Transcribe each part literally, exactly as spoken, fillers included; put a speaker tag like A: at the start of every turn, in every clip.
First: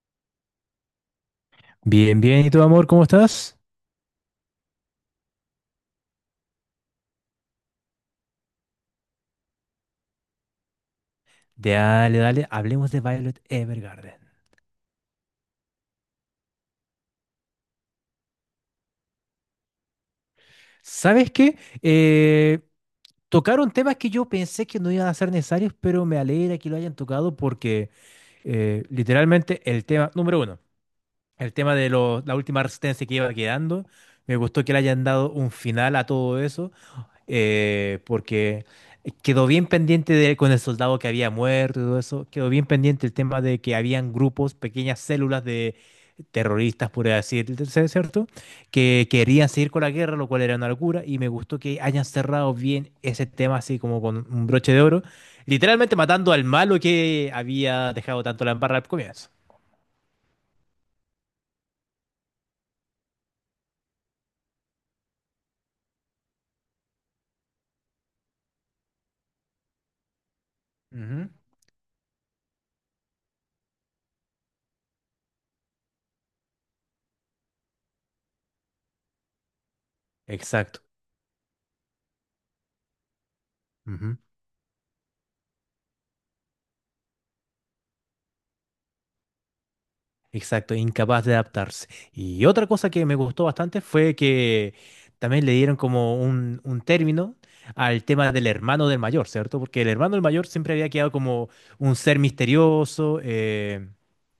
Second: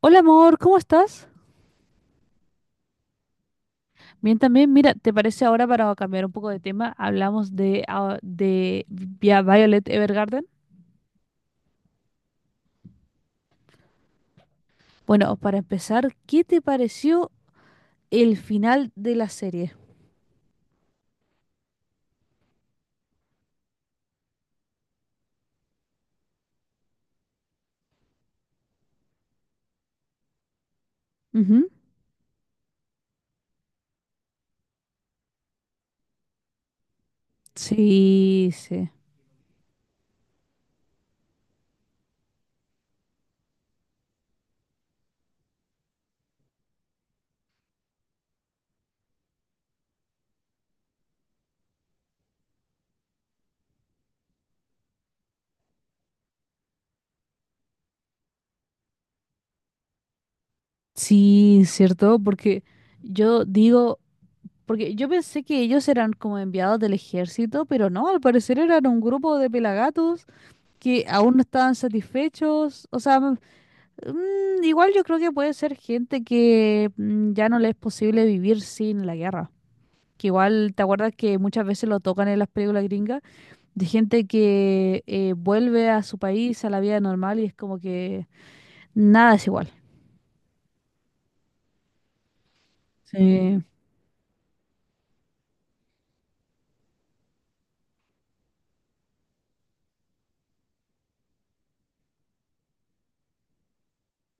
A: Hola amor, ¿cómo estás?
B: Bien, bien, ¿y tu amor, cómo estás?
A: Bien también, mira, ¿te parece ahora para cambiar un poco de tema? Hablamos de, ah, de Vi- Violet Evergarden.
B: Dale, dale, hablemos de Violet Evergarden.
A: Bueno, para empezar, ¿qué te pareció el final de la serie?
B: ¿Sabes qué? Eh, tocaron temas que yo pensé que no iban a ser necesarios, pero me alegra que lo hayan tocado porque eh, literalmente el tema, número uno, el
A: Ujú.
B: tema de lo- la última resistencia que iba quedando, me gustó que le hayan dado un final a todo eso. Eh,
A: Sí,
B: porque
A: sí.
B: quedó bien pendiente de- con el soldado que había muerto y todo eso, quedó bien pendiente el tema de que habían grupos, pequeñas células de terroristas, por así decirlo, ¿cierto? Que querían seguir con la guerra, lo cual era una locura, y me gustó que hayan cerrado bien ese tema así como con un broche de oro, literalmente matando al malo que había dejado tanto la embarra al comienzo.
A: Sí, cierto, porque yo digo, porque yo pensé que ellos eran como enviados del ejército, pero no, al parecer eran un grupo de pelagatos que
B: Ujú.
A: aún no estaban satisfechos. O sea, mm, igual yo creo que puede ser gente que mm, ya no le es posible vivir sin la guerra. Que igual, ¿te
B: Exacto.
A: acuerdas que muchas veces lo tocan en las películas gringas? De gente que eh, vuelve a su país, a la vida normal y es como que nada es igual.
B: Exacto, incapaz de adaptarse. Y otra cosa que me gustó
A: Sí.
B: bastante fue que también le dieron como un, un término al tema del hermano del mayor, ¿cierto? Porque el hermano del mayor siempre había quedado como un ser misterioso, eh,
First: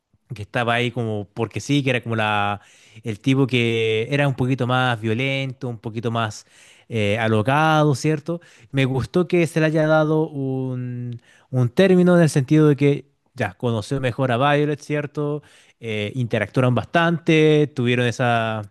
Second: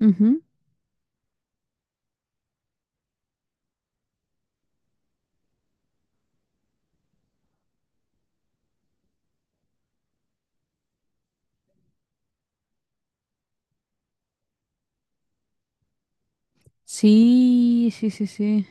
A: Ujú.
B: que estaba ahí como porque sí, que era como la, el tipo que era un poquito más violento, un poquito más eh, alocado, ¿cierto? Me gustó que se le haya dado un, un término en el sentido de que ya conoció mejor a Violet, ¿cierto? Eh, interactuaron bastante,
A: Sí,
B: tuvieron
A: sí, sí,
B: esa,
A: sí.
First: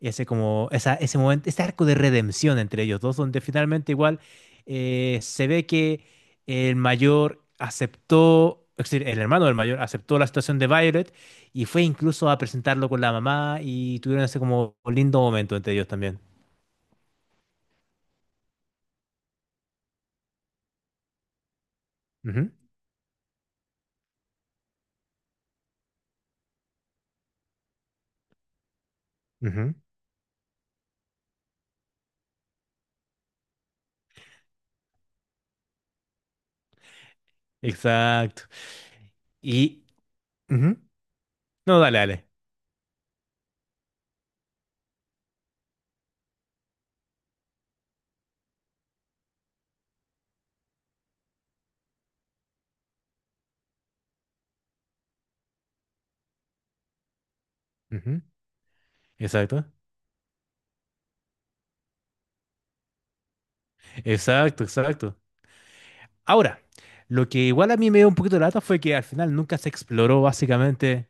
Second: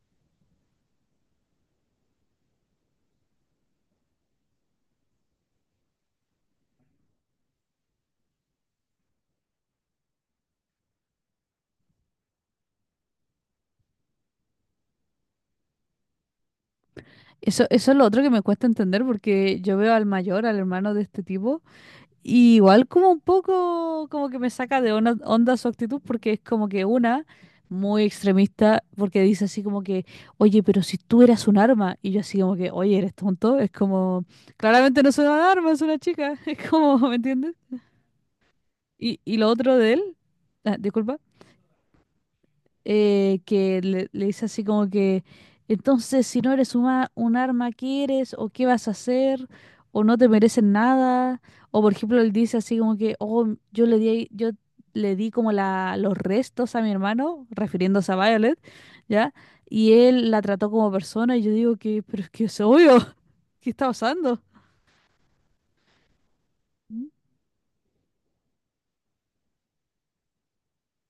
B: ese como, esa, ese momento, ese arco de redención entre ellos dos, donde finalmente igual eh, se ve que el mayor aceptó, es decir, el hermano del mayor aceptó la situación de Violet y fue incluso a presentarlo con la mamá y tuvieron ese como lindo momento entre ellos también.
A: Eso, eso es lo otro que me cuesta entender porque yo veo al mayor, al hermano de este tipo.
B: Ujú,
A: Y igual como un poco como que me saca de ona- onda su actitud porque es como que una muy extremista porque dice así
B: ujú,
A: como que, oye, pero si tú eras un arma y yo así como que, oye, eres tonto, es como, claramente no es un arma, es una chica, es como, ¿me entiendes?
B: exacto.
A: Y, y lo otro
B: Y...
A: de él, ah,
B: ujú.
A: disculpa,
B: No, dale, dale.
A: eh, que le, le dice así como que, entonces si no eres una- un arma, ¿qué eres? ¿O qué vas a hacer? ¿O no te merecen nada? O por ejemplo, él dice así como que, oh, yo le di, yo le di como la, los restos a mi hermano, refiriéndose a
B: Ujú,
A: Violet, ¿ya?
B: exacto.
A: Y él la trató como persona y yo digo que, pero es que es obvio, ¿qué está pasando?
B: Exacto, exacto. Ahora,
A: Mm.
B: lo que igual a mí me dio un poquito de lata fue que al final nunca se exploró básicamente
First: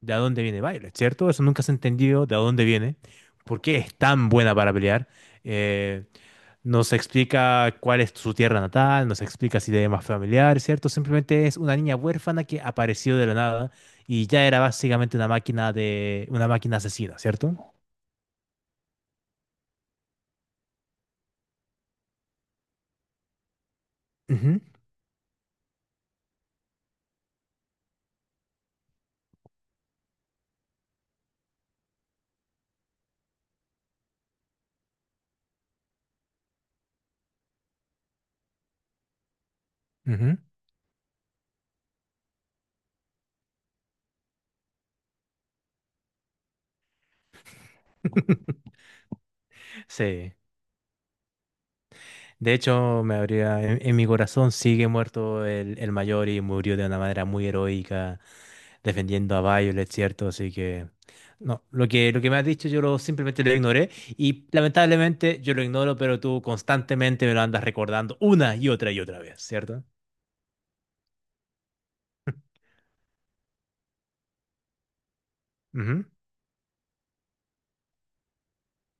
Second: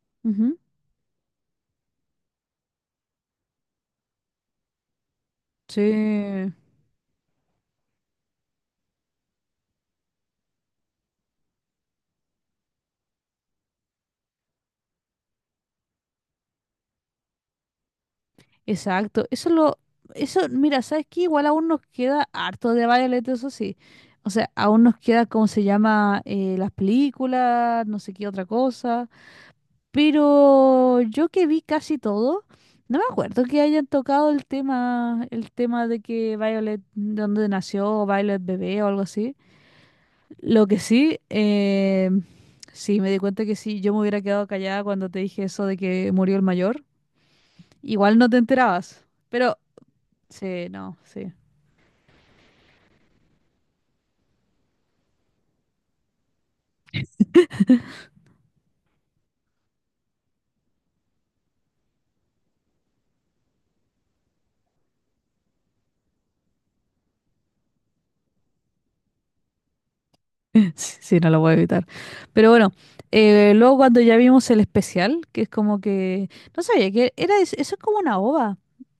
B: de a dónde
A: Ujú.
B: viene Violet, ¿cierto? Eso nunca se entendió de a dónde viene, por qué es tan buena para pelear. Eh,
A: Sí.
B: Nos explica cuál es su tierra natal, nos explica si tiene más familiar, ¿cierto? Simplemente es una niña huérfana que apareció de la nada y ya era básicamente una máquina de una máquina asesina, ¿cierto?
A: Exacto, eso lo, eso, mira, ¿sabes qué? Igual aún nos queda harto de Violet, eso sí. O sea,
B: Ujú,
A: aún nos queda, ¿cómo se llama? Eh, las películas, no sé qué otra cosa. Pero yo que vi casi todo, no me acuerdo que hayan tocado el tema, el tema de que Violet, de dónde nació, Violet bebé o algo así.
B: ujú.
A: Lo que sí, eh, sí, me di cuenta que sí, yo me hubiera quedado callada cuando te dije eso de que murió el mayor. Igual no te enterabas. Pero
B: Sí.
A: sí, no, sí.
B: De hecho, me habría en, en mi corazón sigue muerto el, el mayor y murió de una manera muy heroica, defendiendo a Violet, ¿cierto? Así que no, lo que, lo que me has dicho yo lo, simplemente lo ignoré y lamentablemente yo lo ignoro, pero tú constantemente me lo andas recordando una y otra y otra vez, ¿cierto?
A: Sí, no lo voy a evitar. Pero bueno, eh, luego cuando ya vimos el especial, que es como
B: Ujú.
A: que... No sabía que era... es- eso es como una ova.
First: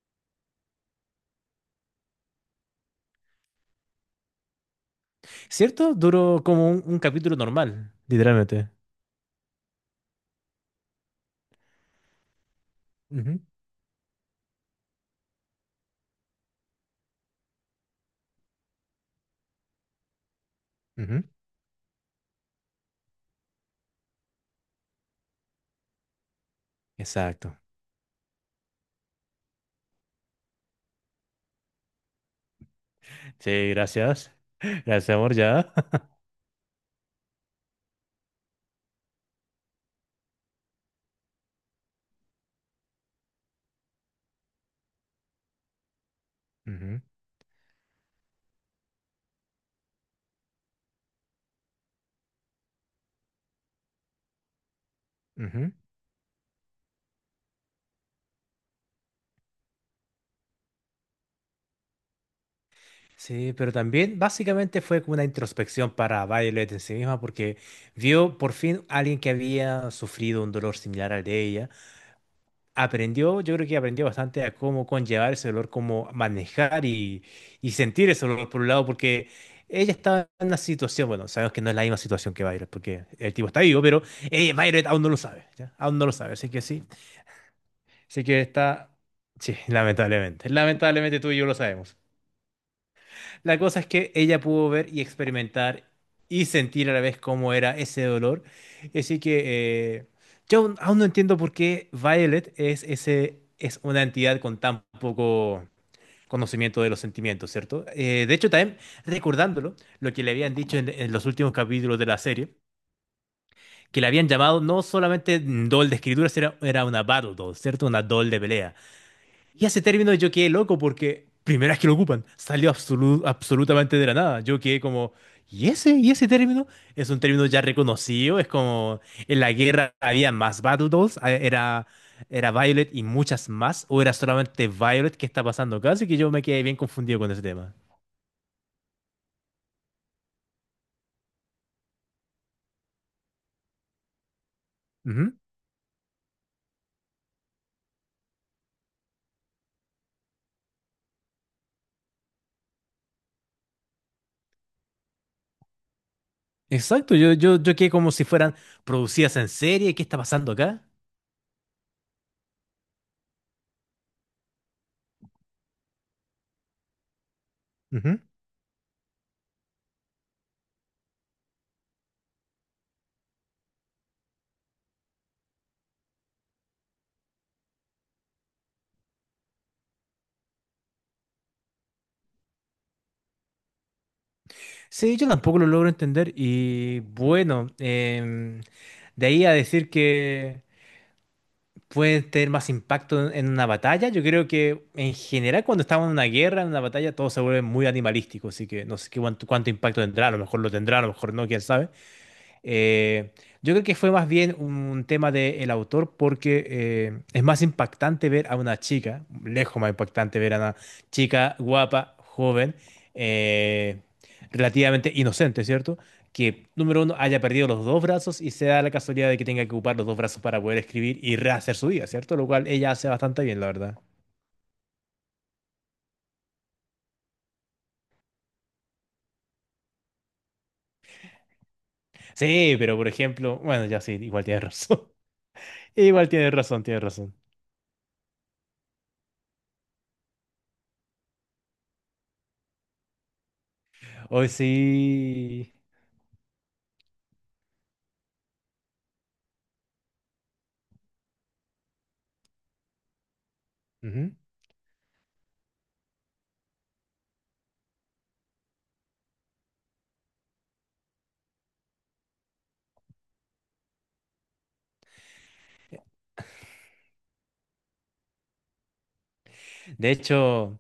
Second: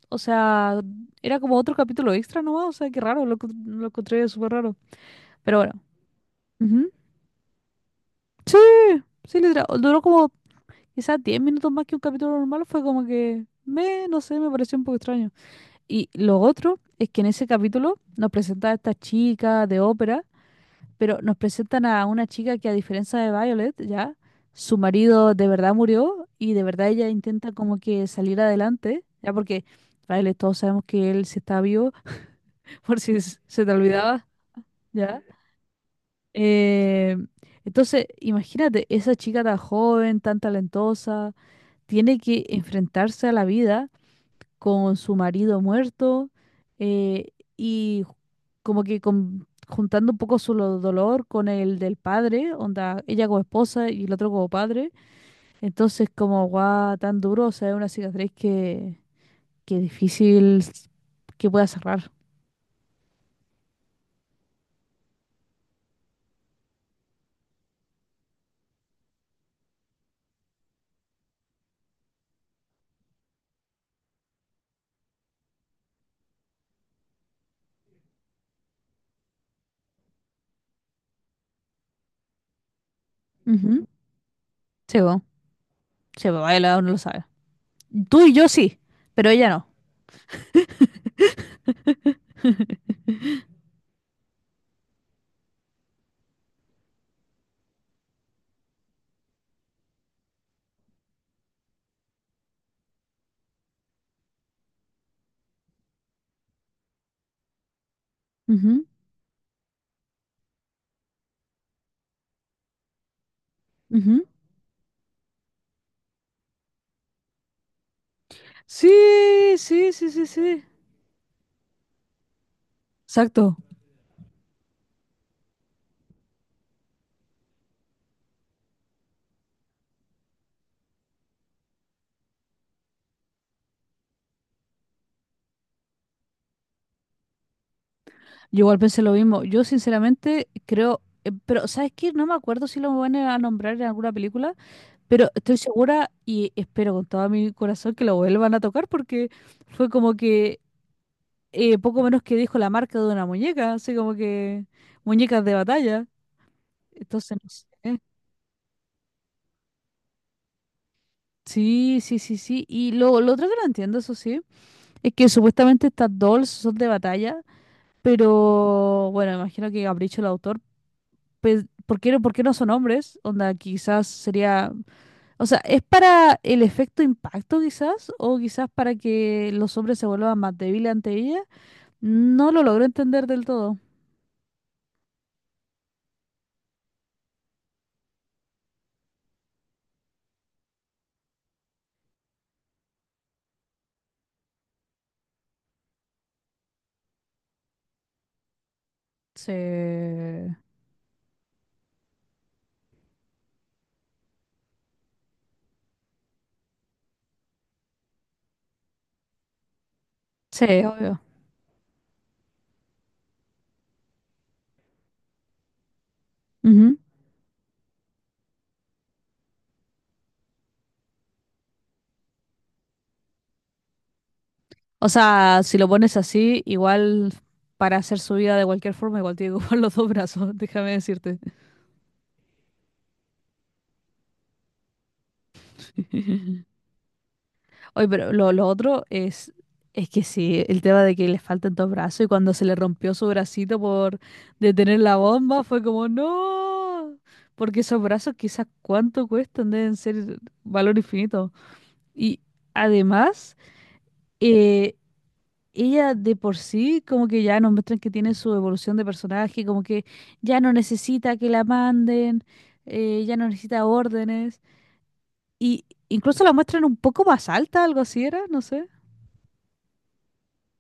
A: O sea, era como otro capítulo extra nomás. O sea, qué raro, lo, encont- lo encontré súper raro. Pero bueno.
B: ¿Cierto? Duró como un,
A: Ujú.
B: un capítulo normal, literalmente.
A: Sí, sí, literal, duró como quizás diez minutos más que un capítulo normal. Fue como
B: Ujú,
A: que, me, no sé, me pareció un poco extraño. Y lo otro es que en ese capítulo nos presenta a esta chica de ópera, pero
B: ujú.
A: nos presentan a una chica que a diferencia de Violet, ya, su marido de verdad murió y de verdad ella intenta
B: Exacto.
A: como que salir adelante, ya, porque Violet todos sabemos que él sí está vivo, por si s- se
B: Sí,
A: te olvidaba,
B: gracias. Gracias,
A: ya.
B: amor, ya.
A: Eh, entonces, imagínate, esa chica tan joven, tan talentosa, tiene que enfrentarse a la vida con su marido muerto,
B: Ujú,
A: eh, y como que con- juntando un poco su lo- dolor con el del padre, onda, ella como esposa y el otro como padre.
B: ujú.
A: Entonces, como guau, tan duro, o sea, es una cicatriz que, que difícil s- que pueda cerrar.
B: Sí, pero también básicamente fue como una introspección para Violet en sí misma porque vio por fin a alguien que había sufrido un dolor similar al de ella. Aprendió, yo creo que aprendió bastante a cómo conllevar ese dolor, cómo manejar y, y sentir ese dolor por un lado, porque ella estaba en una situación, bueno, sabemos que no es la misma situación que Violet, porque el tipo está vivo,
A: Ujú.
B: pero eh, Violet
A: Se
B: aún no lo
A: va,
B: sabe, ¿ya? Aún no lo
A: se
B: sabe,
A: va,
B: así que
A: baila,
B: sí,
A: uno lo sabe. Tú
B: así
A: y
B: que
A: yo sí,
B: está,
A: pero ella
B: sí,
A: no.
B: lamentablemente, lamentablemente tú y yo lo sabemos. La cosa es que ella pudo ver y experimentar y sentir a la vez cómo era ese dolor. Así que eh, yo aún aún no entiendo por qué Violet es, ese, es una entidad con tan poco conocimiento de los sentimientos, ¿cierto? Eh, de hecho, también
A: Ujú,
B: recordándolo, lo que le habían dicho en, en los últimos capítulos de la serie, que le
A: ujú.
B: habían llamado no solamente doll de escritura, era, era una battle doll, ¿cierto? Una doll de pelea.
A: Sí,
B: Y ese
A: sí, sí,
B: término
A: sí,
B: yo quedé
A: sí.
B: loco porque primera vez que lo ocupan, salió absolu-
A: Exacto.
B: absolutamente de la nada. Yo quedé como, ¿y ese? ¿Y ese término? Es un término ya reconocido, es como en la guerra había más Battle Dolls, a- era, era Violet y muchas más, o era solamente Violet que está pasando acá, así que yo me quedé bien confundido con ese tema.
A: Yo igual pensé lo mismo. Yo sinceramente creo, eh, pero ¿sabes qué? No me acuerdo si lo van a nombrar en alguna película, pero
B: Ujú.
A: estoy segura y espero con todo mi corazón que lo vuelvan a tocar porque fue como que eh, poco menos que dijo la marca de una muñeca, así como que muñecas de batalla.
B: Exacto, yo,
A: Entonces, no
B: yo,
A: sé.
B: yo quedé como si fueran producidas en serie, ¿qué está pasando acá?
A: Sí, sí, sí, sí. Y lo, lo otro que no entiendo, eso sí, es que supuestamente estas dolls son de batalla,
B: Ujú.
A: pero bueno, imagino que capricho el autor pues, ¿por qué, no- ¿por qué no son hombres? Onda, quizás sería, o sea, ¿es para el efecto impacto quizás? ¿O quizás para que los hombres se vuelvan más débiles ante ella? No lo logro entender del todo.
B: Sí, yo tampoco lo logro entender y bueno, em, de ahí a decir que... pueden tener más impacto en, en una batalla. Yo creo que en general cuando estamos en una guerra, en una batalla, todo se vuelve muy animalístico, así que no sé qué cuánto,
A: Sí,
B: cuánto impacto tendrá, a lo mejor lo tendrá, a lo mejor no, quién sabe. Eh, yo creo que fue más bien un tema del autor porque eh, es más impactante ver a una chica, lejos más impactante ver a
A: sí,
B: una
A: obvio.
B: chica guapa, joven, eh, relativamente inocente, ¿cierto? Que,
A: Ujú.
B: número uno, haya perdido los dos brazos y se da la casualidad de que tenga que ocupar los dos brazos para poder escribir y rehacer su vida, ¿cierto? Lo cual ella hace bastante bien, la verdad.
A: O sea, si lo pones así, igual para hacer su vida de cualquier forma, igual tiene que ocupar los dos brazos, déjame decirte.
B: Sí, pero por ejemplo, bueno, ya sí, igual tienes razón. Igual tienes razón, tienes razón.
A: Oye, pero lo, lo otro es, es que sí, el tema de que le faltan dos brazos y cuando se le rompió su bracito por
B: Hoy
A: detener la bomba
B: sí.
A: fue como, no, porque esos brazos quizás cuánto cuestan, deben ser valor infinito. Y además,
B: Ujú.
A: eh, ella de por sí como que ya nos muestran que tiene su evolución de personaje, como que ya no necesita que la manden, eh, ya no necesita órdenes. Y incluso la muestran un poco más alta, algo así era, no sé.
B: De hecho.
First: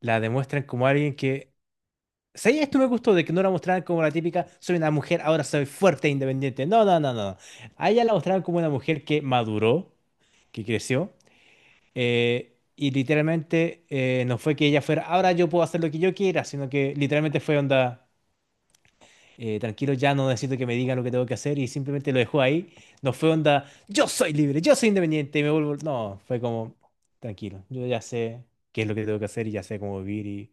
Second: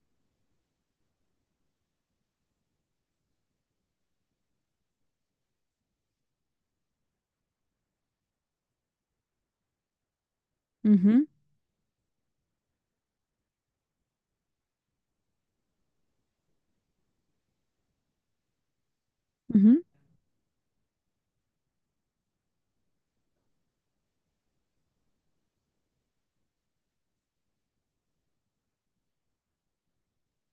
B: La demuestran como alguien que... ¿Sabes? Esto me gustó de que no la mostraran como la típica, soy una mujer, ahora soy fuerte e independiente. No, no, no, no. A ella la mostraron como una mujer que maduró, que creció,
A: Ujú.
B: eh, y literalmente eh, no fue que ella fuera, ahora yo puedo hacer lo que yo quiera, sino que literalmente fue onda, eh,
A: Ujú.
B: tranquilo, ya no necesito que me digan lo que tengo que hacer y simplemente lo dejó ahí. No fue onda, yo soy libre, yo soy independiente y me vuelvo... No, fue como, tranquilo, yo ya sé qué es lo que tengo que hacer y ya sé cómo vivir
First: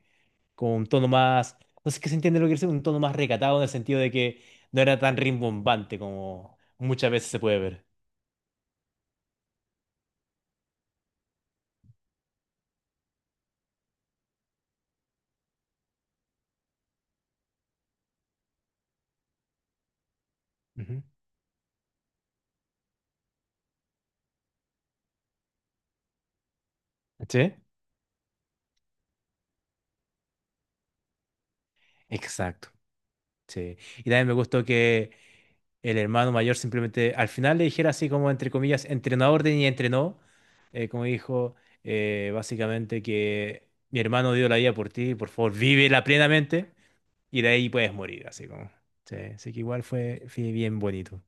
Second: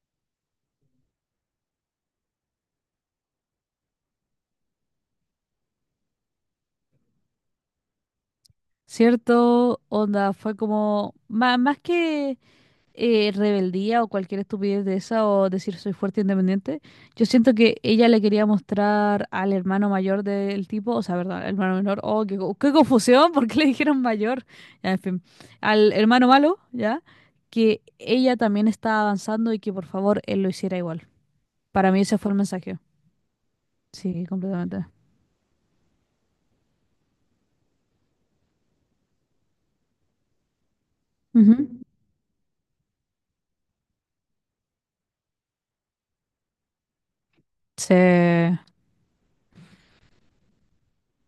B: con un tono más, no sé qué se entiende lo que quiere decir, un tono más recatado en el sentido de que no era tan rimbombante como muchas veces se puede ver.
A: ¿Cierto? Onda, fue como, má- más, que eh, rebeldía o cualquier estupidez de esa o decir soy fuerte e independiente, yo siento que ella le quería mostrar al hermano mayor del tipo, o
B: Ujú.
A: sea, perdón, al hermano menor, oh, qué, co- qué confusión, ¿por qué le dijeron mayor? Ya, en fin, al hermano malo, ¿ya?
B: ¿Sí?
A: Que ella también estaba avanzando y que por favor él lo hiciera igual. Para mí ese fue el
B: Exacto.
A: mensaje.
B: Sí. Y
A: Sí,
B: también me gustó
A: completamente.
B: que el hermano mayor simplemente al final le dijera así como entre comillas, entrenó a orden y entrenó, eh, como dijo,
A: Ujú.
B: eh, básicamente que mi hermano dio la vida por ti, por favor, vívela plenamente y de ahí puedes
A: Sí.
B: morir, así como. Sí, así que igual fue, fue bien bonito.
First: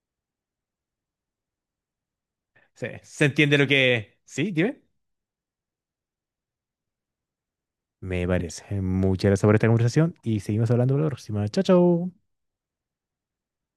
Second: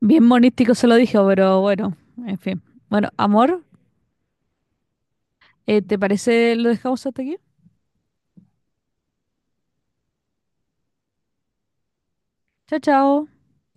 A: Bien monístico se lo dije, pero bueno, en fin.
B: Sí,
A: Bueno,
B: ¿se entiende
A: amor,
B: lo que... Sí, dime?
A: eh, ¿te parece lo dejamos hasta aquí?
B: Me parece. Muchas gracias por esta conversación y seguimos hablando la próxima. Chao, chao.
A: Chao, chao.